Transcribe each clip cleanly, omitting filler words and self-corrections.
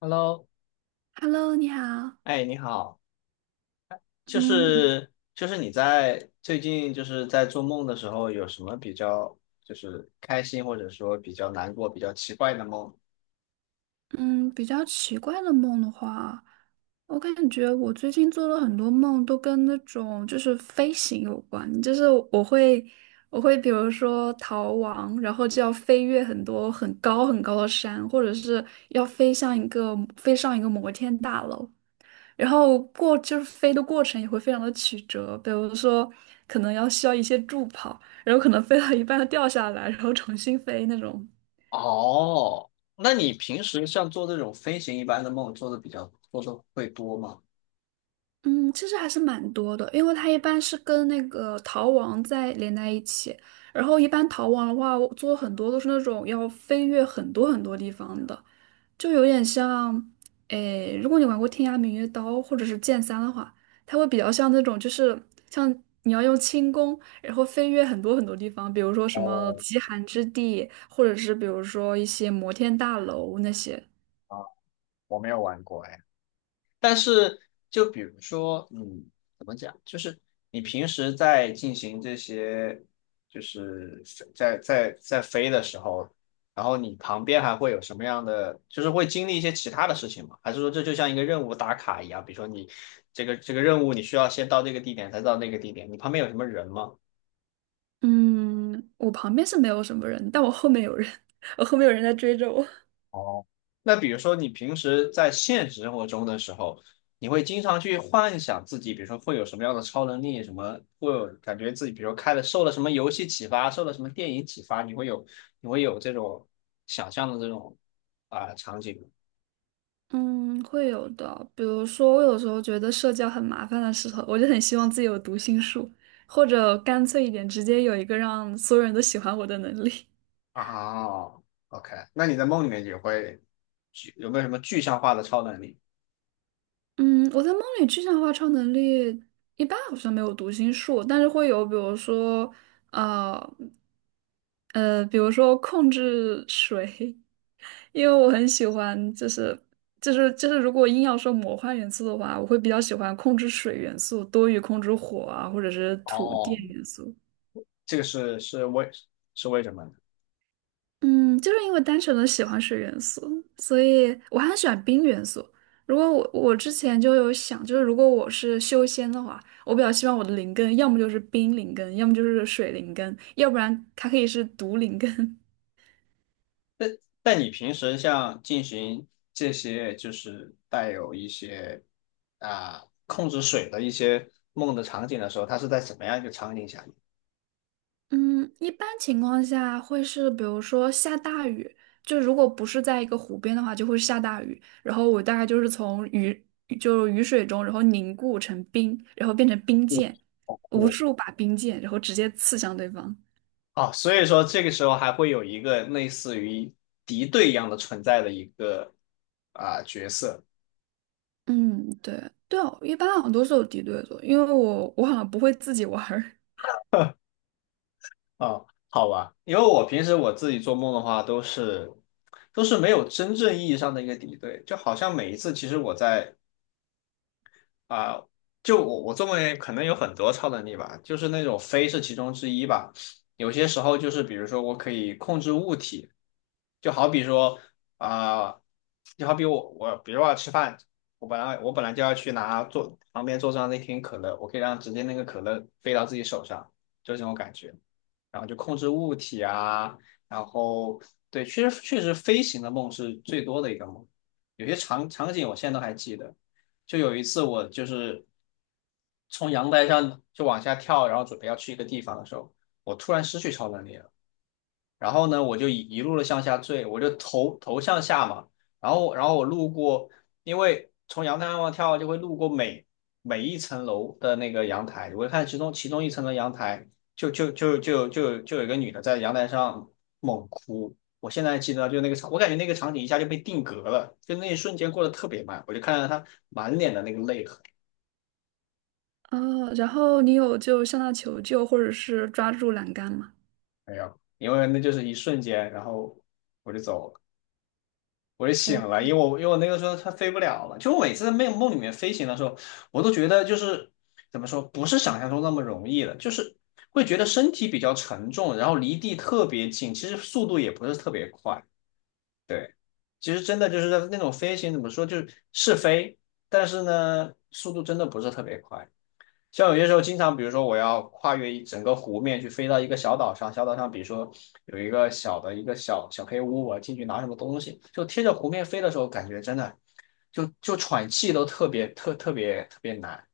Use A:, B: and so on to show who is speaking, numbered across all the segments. A: Hello，
B: Hello，你好。
A: 哎，你好，就
B: 嗯嗯
A: 是就是你在最近在做梦的时候，有什么比较开心或者说比较难过、比较奇怪的梦？
B: 嗯，比较奇怪的梦的话，我感觉我最近做了很多梦，都跟那种就是飞行有关。就是我会比如说逃亡，然后就要飞越很多很高很高的山，或者是要飞上一个摩天大楼。然后就是飞的过程也会非常的曲折，比如说可能要需要一些助跑，然后可能飞到一半掉下来，然后重新飞那种。
A: 哦，那你平时像做这种飞行一般的梦，做的会多吗？
B: 嗯，其实还是蛮多的，因为它一般是跟那个逃亡在连在一起，然后一般逃亡的话，我做很多都是那种要飞越很多很多地方的，就有点像，诶，如果你玩过《天涯明月刀》或者是《剑三》的话，它会比较像那种，就是像你要用轻功，然后飞越很多很多地方，比如说什么
A: 哦，
B: 极寒之地，或者是比如说一些摩天大楼那些。
A: 啊，我没有玩过。但是就比如说，怎么讲，就是你平时在进行这些，就是在飞的时候，然后你旁边还会有什么样的，就是会经历一些其他的事情吗？还是说这就像一个任务打卡一样？比如说你这个任务，你需要先到这个地点，才到那个地点，你旁边有什么人吗？
B: 嗯，我旁边是没有什么人，但我后面有人，我后面有人在追着我。
A: 哦，那比如说你平时在现实生活中的时候，你会经常去幻想自己，比如说会有什么样的超能力，什么会有感觉自己，比如说开了受了什么游戏启发，受了什么电影启发，你会有这种想象的这种场景吗？
B: 嗯，会有的。比如说，我有时候觉得社交很麻烦的时候，我就很希望自己有读心术，或者干脆一点，直接有一个让所有人都喜欢我的能力。
A: 啊，OK，那你在梦里面也会有没有什么具象化的超能力？
B: 嗯，我在梦里具象化超能力一般好像没有读心术，但是会有，比如说，呃，比如说控制水，因为我很喜欢，就是，如果硬要说魔幻元素的话，我会比较喜欢控制水元素多于控制火啊，或者是土电
A: 哦，
B: 元素。
A: 这个是是为是为什么？呢？
B: 嗯，就是因为单纯的喜欢水元素，所以我还很喜欢冰元素。如果我之前就有想，就是如果我是修仙的话，我比较希望我的灵根要么就是冰灵根，要么就是水灵根，要不然它可以是毒灵根。
A: 但但你平时像进行这些就是带有一些控制水的一些梦的场景的时候，它是在什么样一个场景下面？
B: 嗯，一般情况下会是，比如说下大雨，就如果不是在一个湖边的话，就会下大雨。然后我大概就是就雨水中，然后凝固成冰，然后变成冰
A: 嗯，
B: 箭，
A: 好
B: 无
A: 酷。
B: 数把冰箭，然后直接刺向对方。
A: 啊！所以说这个时候还会有一个类似于敌对一样的存在的一个角色。
B: 嗯，对，对哦，一般好像都是有敌对组，因为我好像不会自己玩儿。
A: 啊，好吧？因为我平时我自己做梦的话，都是没有真正意义上的一个敌对，就好像每一次其实我在啊、就我我作为可能有很多超能力吧，就是那种飞是其中之一吧。有些时候就是比如说我可以控制物体，就好比说啊、就好比我比如说我要吃饭，我本来就要去拿桌旁边桌上那瓶可乐，我可以让直接那个可乐飞到自己手上，就这种感觉。然后就控制物体啊，然后对，确实飞行的梦是最多的一个梦，有些场景我现在都还记得，就有一次我就是从阳台上就往下跳，然后准备要去一个地方的时候，我突然失去超能力了。然后呢，我就一路的向下坠，我就头向下嘛，然后我路过，因为从阳台上往跳就会路过每一层楼的那个阳台，我看其中一层的阳台就有一个女的在阳台上猛哭，我现在记得就那个场，我感觉那个场景一下就被定格了，就那一瞬间过得特别慢，我就看到她满脸的那个泪痕。
B: 哦，然后你有就向他求救，或者是抓住栏杆吗？
A: 没有，因为那就是一瞬间，然后我就走了。我就醒了，因为我那个时候它飞不了了，就我每次在梦里面飞行的时候，我都觉得就是怎么说，不是想象中那么容易了，就是会觉得身体比较沉重，然后离地特别近，其实速度也不是特别快。对，其实真的就是那种飞行怎么说，就是是飞，但是呢，速度真的不是特别快。像有些时候，经常比如说我要跨越一整个湖面去飞到一个小岛上，小岛上比如说有一个小的一个小小黑屋，我要进去拿什么东西，就贴着湖面飞的时候，感觉真的就喘气都特别难。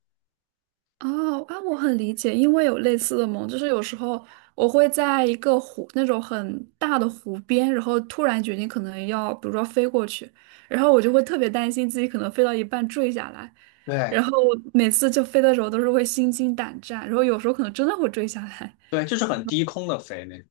B: 哦啊，我很理解，因为有类似的梦，就是有时候我会在一个湖那种很大的湖边，然后突然决定可能要，比如说飞过去，然后我就会特别担心自己可能飞到一半坠下来，然
A: 对
B: 后每次就飞的时候都是会心惊胆战，然后有时候可能真的会坠下来。
A: 对，就是很低空的飞那种。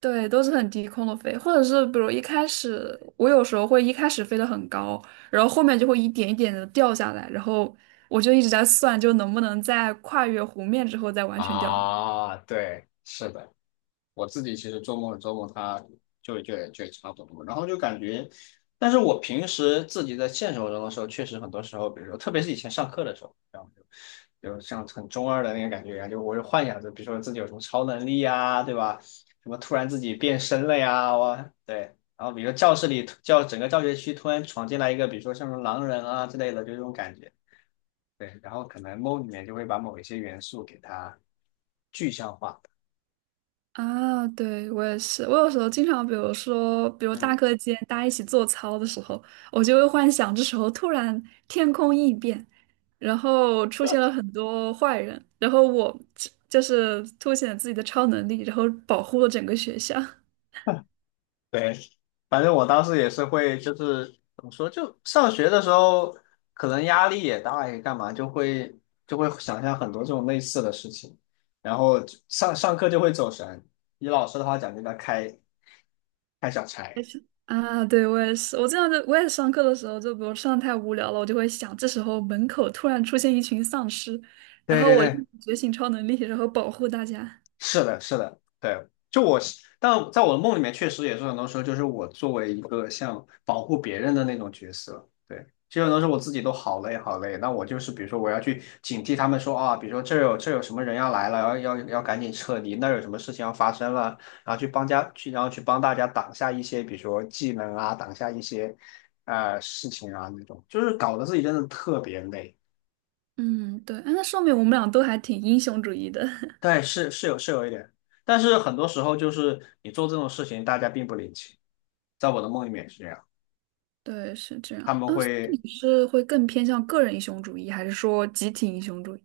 B: 对，都是很低空的飞，或者是比如一开始我有时候会一开始飞得很高，然后后面就会一点一点的掉下来，然后我就一直在算，就能不能在跨越湖面之后再完全掉下。
A: 啊，对，是的。我自己其实周末做梦，他就也差不多，然后就感觉，但是我平时自己在现实生活中的时候，确实很多时候，比如说特别是以前上课的时候，然后就有像很中二的那个感觉一样，就我就幻想着，比如说自己有什么超能力呀，对吧？什么突然自己变身了呀，我对。然后比如说教室里教整个教学区突然闯进来一个，比如说像什么狼人啊之类的，就这种感觉。对，然后可能梦里面就会把某一些元素给它具象化。
B: 啊，对，我也是。我有时候经常，比如说，比如
A: 嗯。
B: 大课间大家一起做操的时候，我就会幻想这时候突然天空异变，然后出现了很多坏人，然后我就是凸显自己的超能力，然后保护了整个学校。
A: 对，反正我当时也是会，就是怎么说，就上学的时候可能压力也大，也干嘛，就会想象很多这种类似的事情，然后就上课就会走神，以老师的话讲就叫开小差。
B: 也是 啊，对，我也是。我经常就我也上课的时候，就比如上得太无聊了，我就会想，这时候门口突然出现一群丧尸，然
A: 对
B: 后
A: 对
B: 我立
A: 对，
B: 马觉醒超能力，然后保护大家。
A: 是的，是的，对，就我但在我的梦里面，确实也是很多时候，就是我作为一个像保护别人的那种角色，对，就很多时候我自己都好累好累，那我就是比如说我要去警惕他们说啊，比如说这有什么人要来了，要赶紧撤离，那有什么事情要发生了，然后去帮家去，然后去帮大家挡下一些，比如说技能啊，挡下一些事情啊那种，就是搞得自己真的特别累。
B: 嗯，对，哎，那说明我们俩都还挺英雄主义的。
A: 对，是是有是有一点，但是很多时候就是你做这种事情，大家并不领情。在我的梦里面也是这样。
B: 对，是这样。
A: 他们
B: 啊，所
A: 会
B: 以你是会更偏向个人英雄主义，还是说集体英雄主义？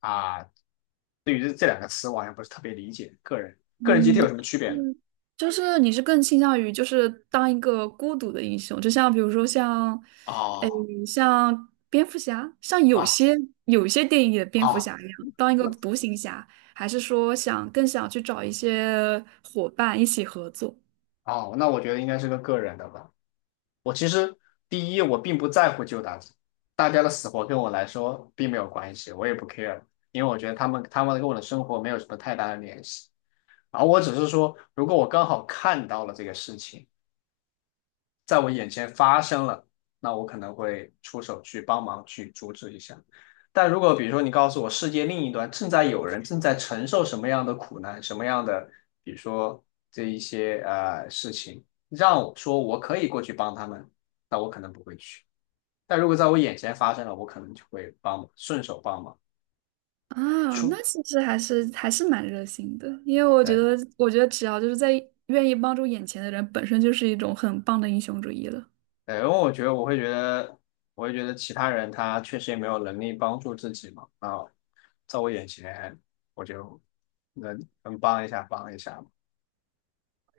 A: 啊，对于这两个词，我好像不是特别理解。个人集体
B: 嗯，
A: 有什么区别呢？
B: 嗯就是你是更倾向于就是当一个孤独的英雄，就像比如说像，
A: 哦
B: 像蝙蝠侠，像有
A: 啊
B: 些有些电影里的蝙蝠
A: 啊
B: 侠一样，当一个独行侠，还是说想更想去找一些伙伴一起合作？
A: 哦，那我觉得应该是个人的吧。我其实第一，我并不在乎旧搭子，大家的死活跟我来说并没有关系，我也不 care，因为我觉得他们跟我的生活没有什么太大的联系。然后我只是说，如果我刚好看到了这个事情。在我眼前发生了，那我可能会出手去帮忙去阻止一下。但如果比如说你告诉我世界另一端正在有人正在承受什么样的苦难，什么样的，比如说这一些事情，让我说我可以过去帮他们，那我可能不会去。但如果在我眼前发生了，我可能就会帮忙，顺手帮忙
B: 啊，那
A: 出。
B: 其实还是蛮热心的，因为我觉
A: 对。
B: 得，我觉得只要就是在愿意帮助眼前的人，本身就是一种很棒的英雄主义了。
A: 哎，因为我觉得我会觉得，我会觉得其他人他确实也没有能力帮助自己嘛。那在我眼前，我就能帮一下，帮一下嘛。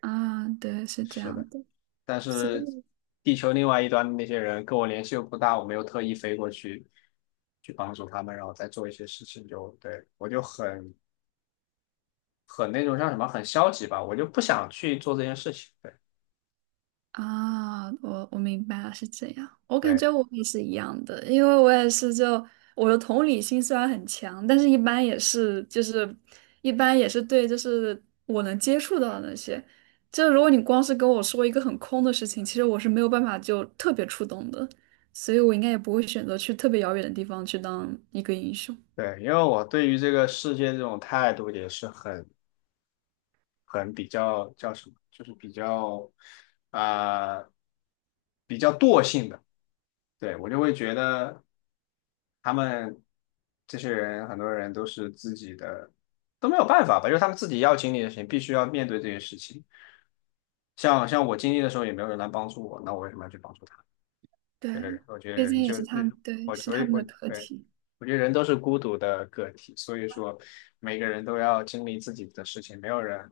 B: 啊，对，是这
A: 是的，
B: 样的，
A: 但
B: 所
A: 是
B: 以。
A: 地球另外一端的那些人跟我联系又不大，我没有特意飞过去去帮助他们，然后再做一些事情就，对，我就很那种像什么很消极吧，我就不想去做这件事情。对
B: 啊，我明白了，是这样。我感
A: 对
B: 觉我也是一样的，因为我也是就我的同理心虽然很强，但是一般也是对就是我能接触到的那些，就如果你光是跟我说一个很空的事情，其实我是没有办法就特别触动的，所以我应该也不会选择去特别遥远的地方去当一个英雄。
A: 对，因为我对于这个世界这种态度也是很。很比较叫什么，就是比较啊、呃比较惰性的，对，我就会觉得他们这些人很多人都是自己的都没有办法吧，就是他们自己要经历的事情，必须要面对这些事情。像我经历的时候，也没有人来帮助我，那我为什么要去帮助他？对对
B: 对，
A: 对，我觉得
B: 毕
A: 人
B: 竟也
A: 就
B: 是他们，
A: 是，
B: 对，
A: 我
B: 是
A: 我
B: 他们
A: 我
B: 的课
A: 对，
B: 题。
A: 我觉得人都是孤独的个体，所以说每个人都要经历自己的事情，没有人。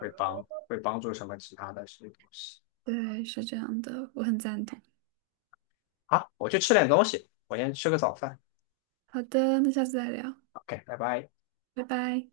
A: 会帮助什么其他的这些东西。
B: 对，是这样的，我很赞同。
A: 好，我去吃点东西，我先吃个早饭。
B: 好的，那下次再聊，
A: OK，拜拜。
B: 拜拜。